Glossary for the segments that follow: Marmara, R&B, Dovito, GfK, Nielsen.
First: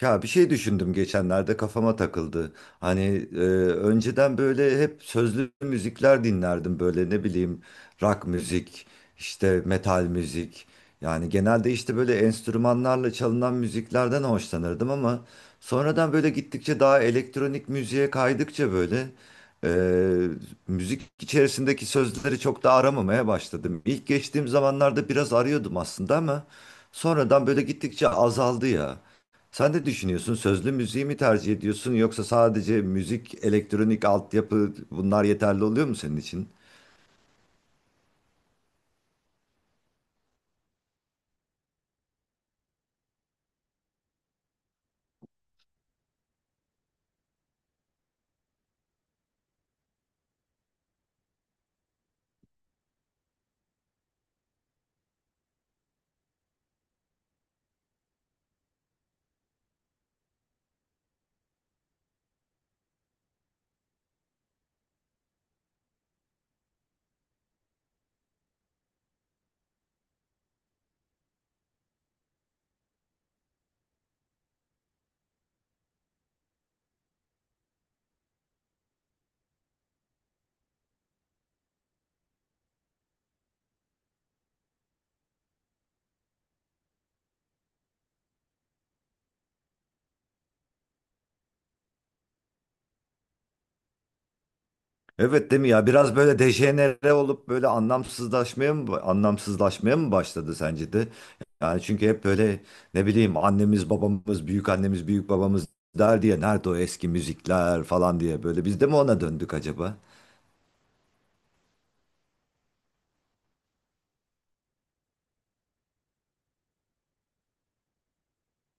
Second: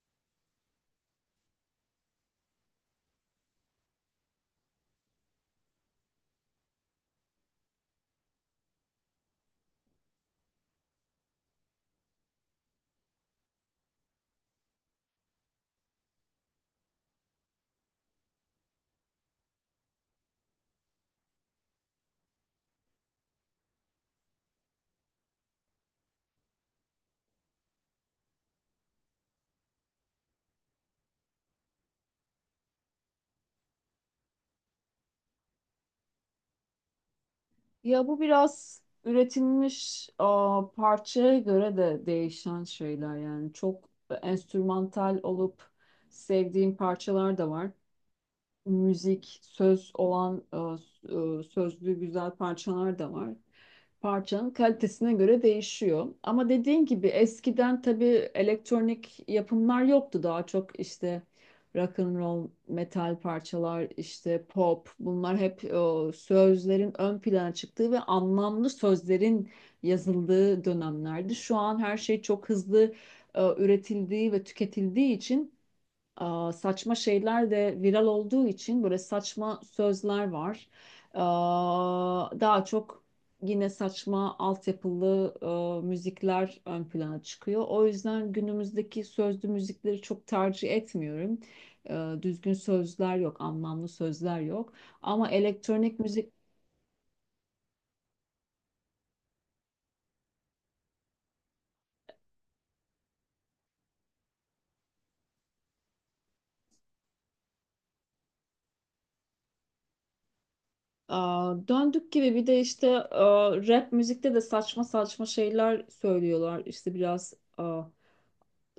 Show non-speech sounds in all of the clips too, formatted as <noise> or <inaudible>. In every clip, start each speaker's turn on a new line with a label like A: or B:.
A: Ya bir şey düşündüm geçenlerde kafama takıldı. Hani e, önceden böyle hep sözlü müzikler dinlerdim böyle ne bileyim rock müzik, işte metal müzik. Yani genelde işte böyle enstrümanlarla çalınan müziklerden hoşlanırdım ama sonradan böyle gittikçe daha elektronik müziğe kaydıkça böyle e, müzik içerisindeki sözleri çok da aramamaya başladım. İlk geçtiğim zamanlarda biraz arıyordum aslında ama sonradan böyle gittikçe azaldı ya. Sen de düşünüyorsun sözlü müziği mi tercih ediyorsun yoksa sadece müzik, elektronik altyapı bunlar yeterli oluyor mu senin için?
B: Ya bu biraz üretilmiş parçaya göre de değişen şeyler, yani çok enstrümantal olup sevdiğim parçalar da var, müzik, söz olan sözlü güzel parçalar da var. Parçanın kalitesine göre değişiyor. Ama dediğin gibi eskiden tabii elektronik yapımlar yoktu. Daha çok işte rock and roll, metal parçalar, işte pop, bunlar hep sözlerin ön plana çıktığı ve anlamlı sözlerin yazıldığı dönemlerdi. Şu an her şey çok hızlı üretildiği ve tüketildiği için saçma şeyler de viral olduğu için böyle saçma sözler var. Daha çok yine saçma altyapılı müzikler ön plana çıkıyor. O yüzden günümüzdeki sözlü müzikleri çok tercih etmiyorum. Düzgün sözler yok, anlamlı sözler yok. Ama
A: Evet değil mi ya
B: elektronik
A: biraz
B: müzik.
A: böyle dejenere olup böyle anlamsızlaşmaya mı başladı sence de? Yani çünkü hep böyle ne bileyim annemiz babamız büyük annemiz büyük babamız der diye nerede o eski müzikler falan diye böyle biz de mi ona döndük acaba?
B: Döndük gibi, bir de işte rap müzikte de saçma saçma şeyler söylüyorlar. İşte biraz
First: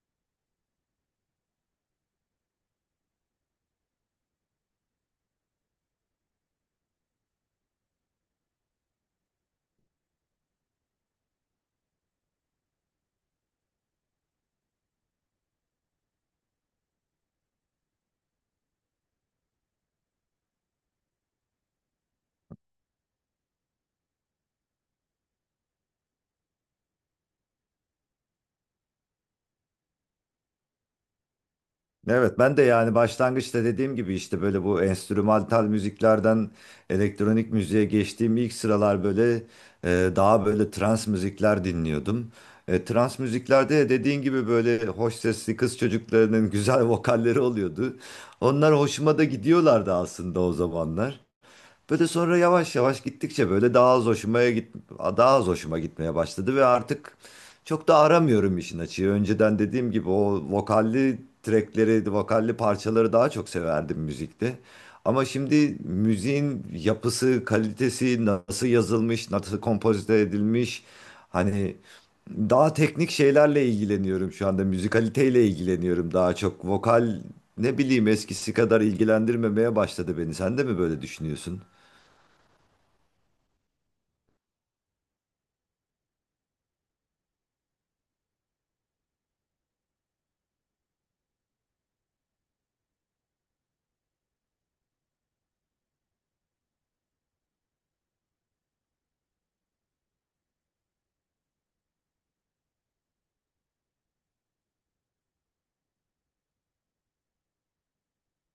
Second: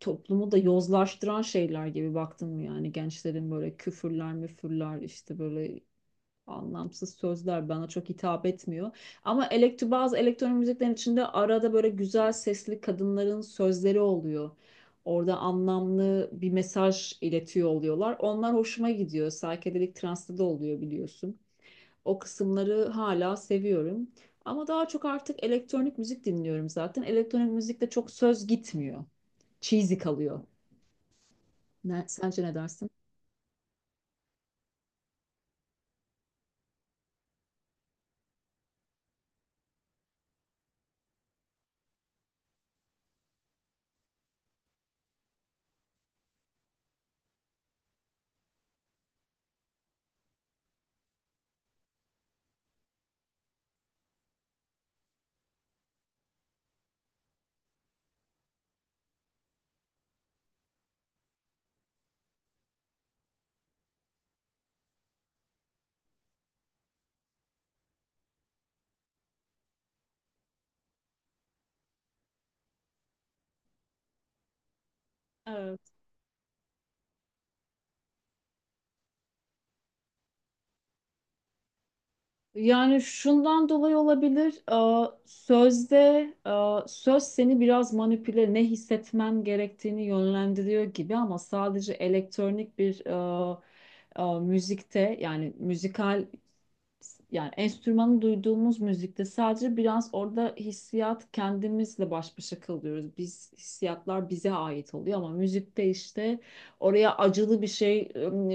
B: toplumu da yozlaştıran şeyler gibi baktın mı, yani gençlerin böyle küfürler müfürler, işte böyle anlamsız sözler bana çok hitap etmiyor. Ama elektro, bazı elektronik müziklerin içinde arada böyle güzel sesli kadınların sözleri oluyor. Orada anlamlı bir mesaj iletiyor oluyorlar. Onlar hoşuma gidiyor. Psychedelic trance'da da oluyor, biliyorsun. O kısımları hala seviyorum. Ama daha çok artık elektronik müzik dinliyorum zaten. Elektronik müzikte çok söz gitmiyor, cheesy kalıyor. Ne,
A: Evet
B: sence ne
A: ben de
B: dersin?
A: yani başlangıçta dediğim gibi işte böyle bu enstrümantal müziklerden elektronik müziğe geçtiğim ilk sıralar böyle daha böyle trans müzikler dinliyordum. Trans müziklerde de dediğin gibi böyle hoş sesli kız çocuklarının <laughs> güzel vokalleri oluyordu. Onlar hoşuma da gidiyorlardı aslında o zamanlar. Böyle sonra yavaş yavaş gittikçe böyle daha az hoşuma gitmeye başladı ve artık çok da aramıyorum işin açığı. Önceden dediğim gibi o vokalli trackleri, vokalli parçaları daha çok severdim müzikte. Ama şimdi müziğin yapısı, kalitesi, nasıl yazılmış, nasıl kompozite edilmiş, hani daha teknik şeylerle ilgileniyorum şu anda. Müzikaliteyle
B: Evet.
A: ilgileniyorum daha çok. Vokal ne bileyim eskisi kadar ilgilendirmemeye başladı beni. Sen de mi böyle düşünüyorsun?
B: Yani şundan dolayı olabilir. Sözde söz seni biraz manipüle, ne hissetmen gerektiğini yönlendiriyor gibi, ama sadece elektronik bir müzikte, yani müzikal, yani enstrümanı duyduğumuz müzikte sadece biraz orada hissiyat, kendimizle baş başa kalıyoruz. Biz hissiyatlar bize ait oluyor, ama müzikte işte oraya acılı bir şey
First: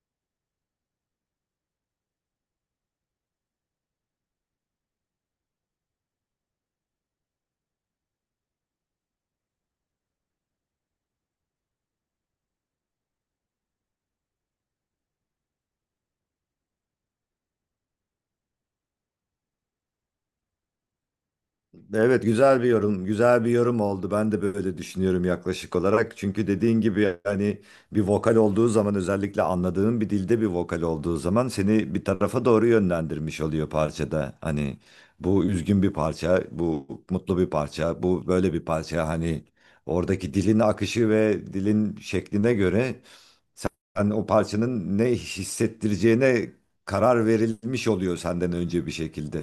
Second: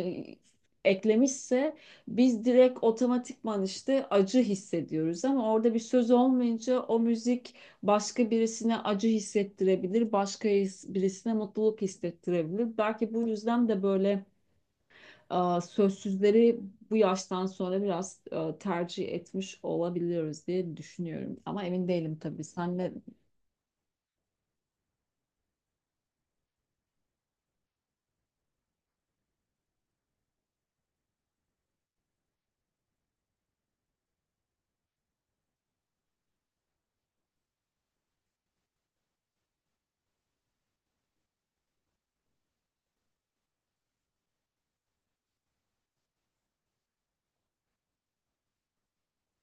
B: eklemişse biz direkt otomatikman işte acı hissediyoruz, ama orada bir söz olmayınca o müzik başka birisine acı hissettirebilir, başka birisine mutluluk hissettirebilir. Belki bu yüzden de böyle sözsüzleri bu yaştan sonra biraz tercih etmiş olabiliyoruz diye düşünüyorum. Ama emin değilim
A: Evet,
B: tabii.
A: güzel bir
B: Sen ne.
A: yorum, güzel bir yorum oldu. Ben de böyle düşünüyorum yaklaşık olarak. Çünkü dediğin gibi hani bir vokal olduğu zaman özellikle anladığın bir dilde bir vokal olduğu zaman seni bir tarafa doğru yönlendirmiş oluyor parçada. Hani bu üzgün bir parça, bu mutlu bir parça, bu böyle bir parça. Hani oradaki dilin akışı ve dilin şekline göre hani o parçanın ne hissettireceğine karar verilmiş oluyor senden önce bir şekilde.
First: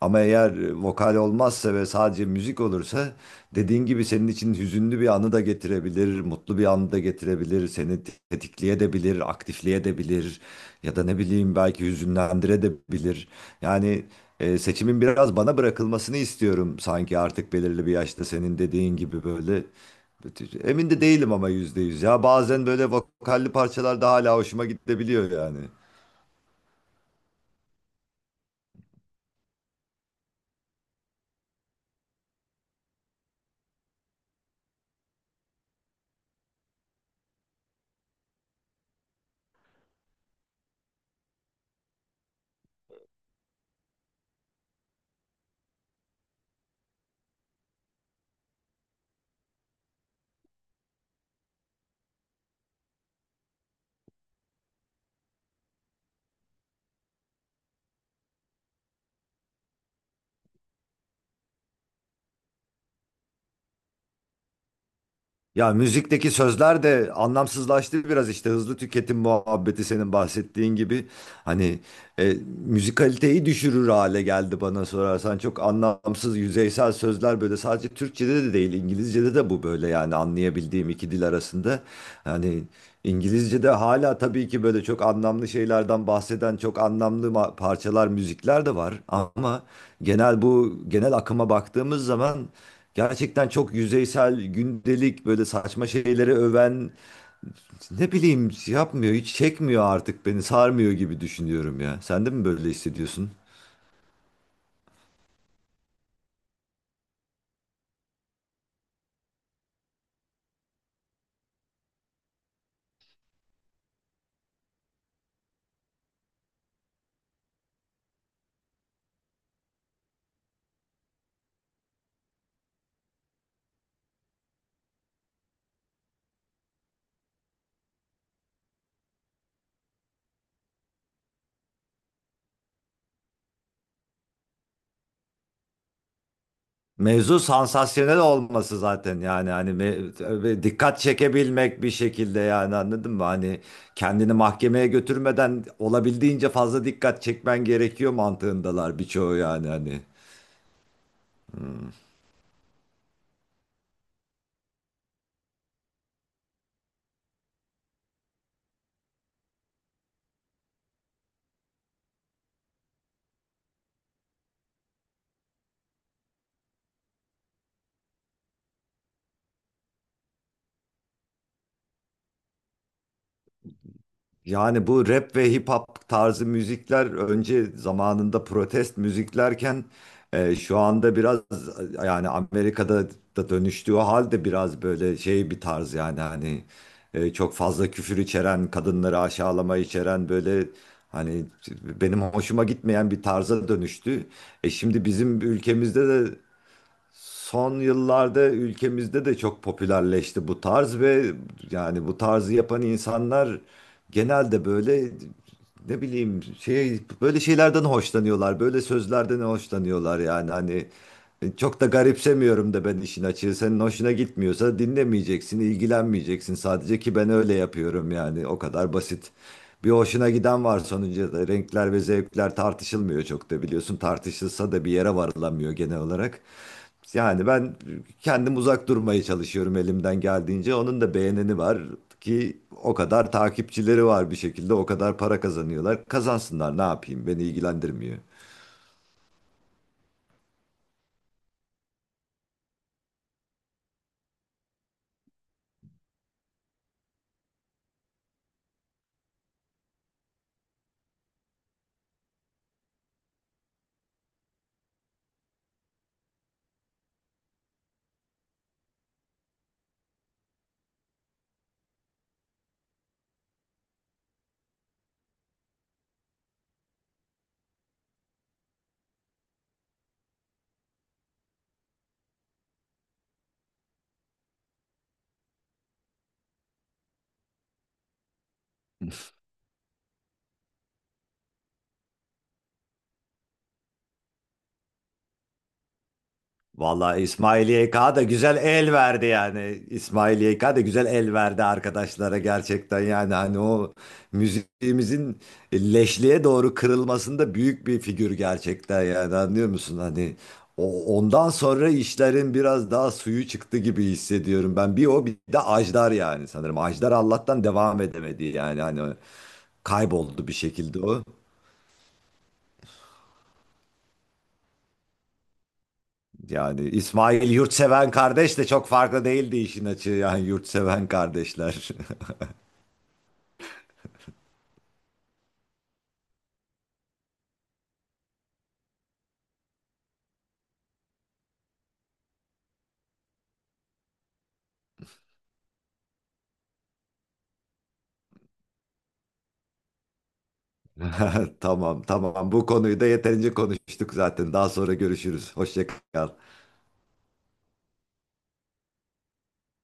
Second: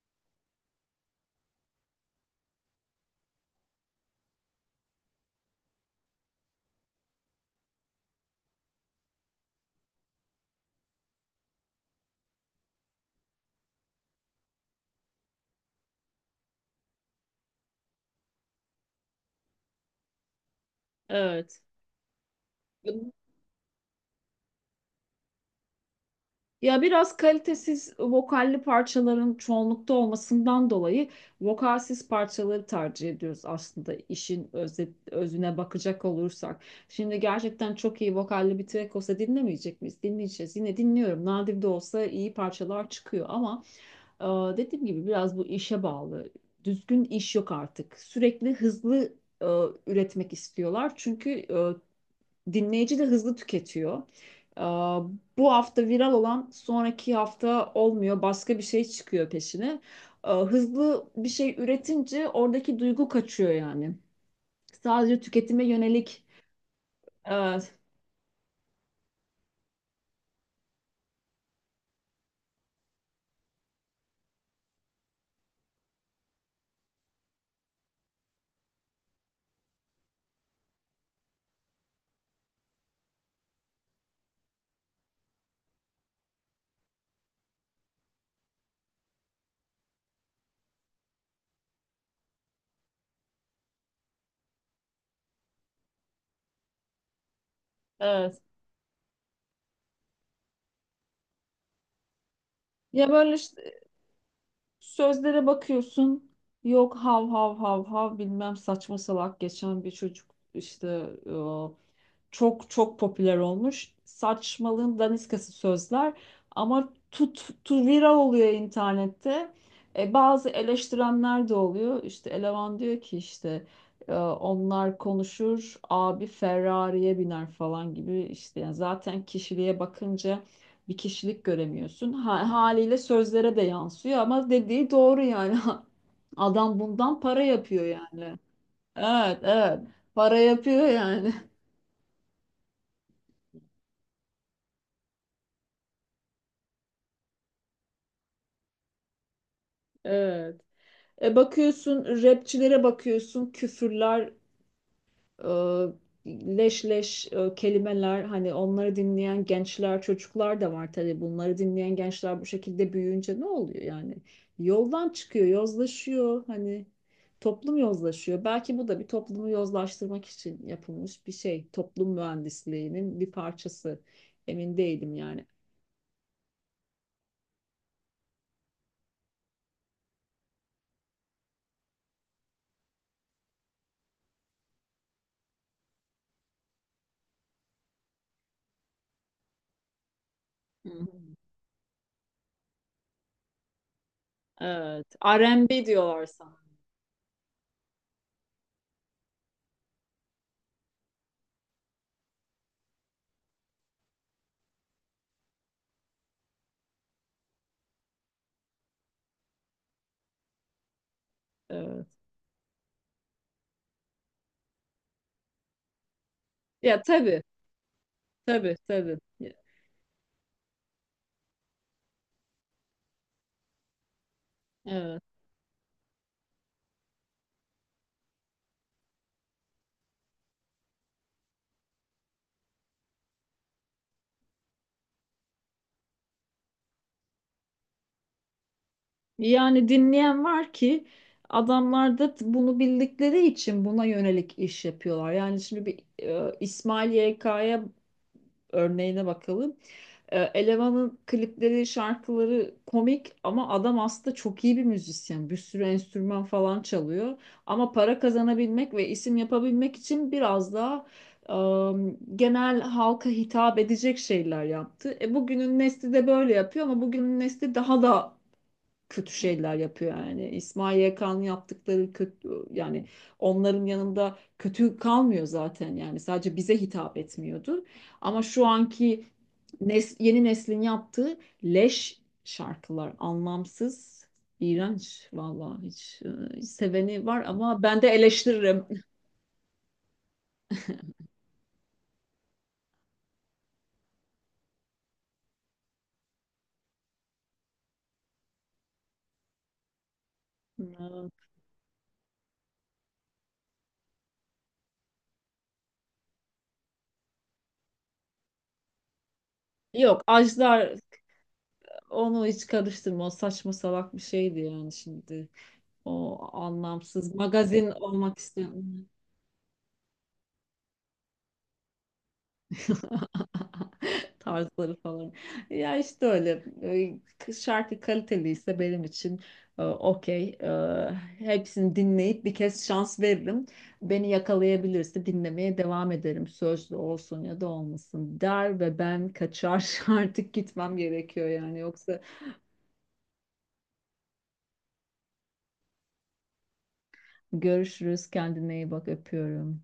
A: Ama eğer vokal olmazsa ve sadece müzik olursa dediğin gibi senin için hüzünlü bir anı da getirebilir, mutlu bir anı da getirebilir, seni tetikleyebilir, aktifleyebilir ya da ne bileyim belki hüzünlendirebilir. Yani seçimin biraz bana bırakılmasını istiyorum sanki artık belirli bir yaşta senin dediğin gibi böyle. Emin de değilim ama
B: Evet.
A: %100. Ya bazen böyle vokalli parçalar da hala hoşuma gidebiliyor yani.
B: Ya biraz kalitesiz vokalli parçaların çoğunlukta olmasından dolayı vokalsiz parçaları tercih ediyoruz aslında, işin özüne bakacak olursak. Şimdi gerçekten çok iyi vokalli bir track olsa dinlemeyecek miyiz? Dinleyeceğiz. Yine dinliyorum. Nadir de olsa iyi parçalar çıkıyor, ama dediğim gibi biraz bu işe bağlı. Düzgün iş yok artık. Sürekli hızlı e, üretmek istiyorlar. Çünkü dinleyici de hızlı tüketiyor. Aa, Bu hafta viral olan sonraki hafta olmuyor. Başka bir şey çıkıyor peşine. Hızlı bir şey üretince oradaki duygu kaçıyor yani. Sadece tüketime
A: Ya
B: yönelik.
A: müzikteki sözler de
B: Evet,
A: anlamsızlaştı biraz işte hızlı tüketim muhabbeti senin bahsettiğin gibi. Hani e, müzikaliteyi düşürür hale geldi bana sorarsan. Çok anlamsız, yüzeysel sözler böyle sadece Türkçe'de de değil, İngilizce'de de bu böyle yani anlayabildiğim iki dil arasında. Hani İngilizce'de hala tabii ki böyle çok anlamlı şeylerden bahseden çok anlamlı parçalar, müzikler de var. Ama bu genel akıma baktığımız zaman gerçekten çok yüzeysel, gündelik böyle saçma şeyleri öven ne
B: evet.
A: bileyim yapmıyor, hiç çekmiyor artık beni, sarmıyor gibi düşünüyorum ya. Sen de mi böyle
B: Ya
A: hissediyorsun?
B: böyle işte sözlere bakıyorsun. Yok, hav hav hav hav bilmem, saçma salak geçen bir çocuk işte çok çok popüler olmuş. Saçmalığın daniskası sözler, ama tu, viral oluyor internette. E, bazı eleştirenler de oluyor. İşte eleman diyor ki, işte onlar konuşur, abi Ferrari'ye biner falan gibi, işte yani zaten kişiliğe bakınca bir kişilik göremiyorsun. Haliyle sözlere de yansıyor, ama dediği doğru yani. <laughs> Adam bundan
A: Mevzu
B: para yapıyor
A: sansasyonel
B: yani.
A: olması zaten
B: Evet,
A: yani hani
B: evet. Para
A: ve
B: yapıyor
A: dikkat
B: yani.
A: çekebilmek bir şekilde yani anladın mı? Hani kendini mahkemeye götürmeden olabildiğince fazla dikkat çekmen gerekiyor mantığındalar birçoğu yani hani.
B: <laughs> Evet. E, bakıyorsun rapçilere, bakıyorsun küfürler, e, leş leş kelimeler, hani onları dinleyen gençler, çocuklar da var tabii, bunları dinleyen gençler bu şekilde büyüyünce ne oluyor yani, yoldan çıkıyor, yozlaşıyor, hani toplum yozlaşıyor, belki bu da bir toplumu yozlaştırmak için yapılmış bir şey, toplum mühendisliğinin bir parçası. Emin
A: Yani bu
B: değilim
A: rap
B: yani.
A: ve hip hop tarzı müzikler önce zamanında protest müziklerken şu anda biraz yani Amerika'da da dönüştüğü halde biraz böyle şey bir tarz yani hani çok fazla küfür içeren, kadınları aşağılama içeren böyle
B: Hı hı.
A: hani benim hoşuma gitmeyen bir tarza dönüştü. Şimdi
B: Evet.
A: bizim
B: R&B
A: ülkemizde
B: diyorlar
A: de
B: sana.
A: son yıllarda ülkemizde de çok popülerleşti bu tarz ve yani bu tarzı yapan insanlar genelde böyle ne bileyim şey böyle şeylerden hoşlanıyorlar. Böyle sözlerden hoşlanıyorlar yani hani çok da
B: Evet.
A: garipsemiyorum da ben işin açığı. Senin hoşuna gitmiyorsa dinlemeyeceksin, ilgilenmeyeceksin sadece
B: Ya
A: ki ben
B: tabii.
A: öyle yapıyorum yani o
B: Tabii
A: kadar
B: tabii.
A: basit. Bir hoşuna giden var sonucu renkler ve zevkler tartışılmıyor çok da biliyorsun tartışılsa da bir yere
B: Evet.
A: varılamıyor genel olarak. Yani ben kendim uzak durmaya çalışıyorum elimden geldiğince. Onun da beğeneni var ki o kadar takipçileri var bir şekilde, o kadar para kazanıyorlar. Kazansınlar ne yapayım beni ilgilendirmiyor.
B: Yani dinleyen var ki adamlar da bunu bildikleri için buna yönelik iş yapıyorlar. Yani şimdi bir İsmail YK'ya örneğine bakalım. E, elemanın klipleri, şarkıları komik, ama adam aslında çok iyi bir müzisyen. Bir sürü enstrüman falan çalıyor. Ama para kazanabilmek ve isim yapabilmek için biraz daha genel halka hitap edecek şeyler yaptı. E, bugünün nesli de böyle yapıyor, ama bugünün nesli daha da kötü şeyler yapıyor yani. İsmail Yakan'ın yaptıkları kötü yani, onların yanında kötü kalmıyor zaten yani, sadece bize hitap etmiyordu. Ama şu anki yeni neslin yaptığı leş şarkılar anlamsız, iğrenç vallahi, hiç,
A: Vallahi
B: seveni var
A: İsmail
B: ama
A: Y
B: ben de
A: K da güzel
B: eleştiririm.
A: el verdi yani. İsmail YK da güzel el verdi arkadaşlara gerçekten yani hani o müziğimizin leşliğe doğru kırılmasında büyük bir figür gerçekten yani anlıyor musun hani
B: <laughs>
A: ondan sonra işlerin biraz daha suyu çıktı gibi hissediyorum ben bir o bir de Ajdar yani sanırım Ajdar Allah'tan devam edemedi yani hani
B: Yok,
A: kayboldu bir
B: Ajdar
A: şekilde o.
B: onu hiç karıştırma. O saçma salak bir şeydi yani şimdi. O
A: Yani
B: anlamsız
A: İsmail
B: magazin
A: yurtseven
B: olmak
A: kardeş de
B: istiyor.
A: çok farklı değildi işin açığı yani yurtseven kardeşler.
B: <laughs> tarzları falan. Ya işte öyle. Şarkı kaliteliyse benim için okey. Hepsini dinleyip bir kez şans veririm. Beni yakalayabilirse dinlemeye devam ederim. Sözlü olsun ya da olmasın, der ve ben kaçar. <laughs> Artık gitmem gerekiyor
A: <laughs>
B: yani.
A: Tamam
B: Yoksa
A: tamam, bu konuyu da yeterince konuştuk zaten. Daha sonra görüşürüz. Hoşça kal.
B: görüşürüz. Kendine iyi bak. Öpüyorum.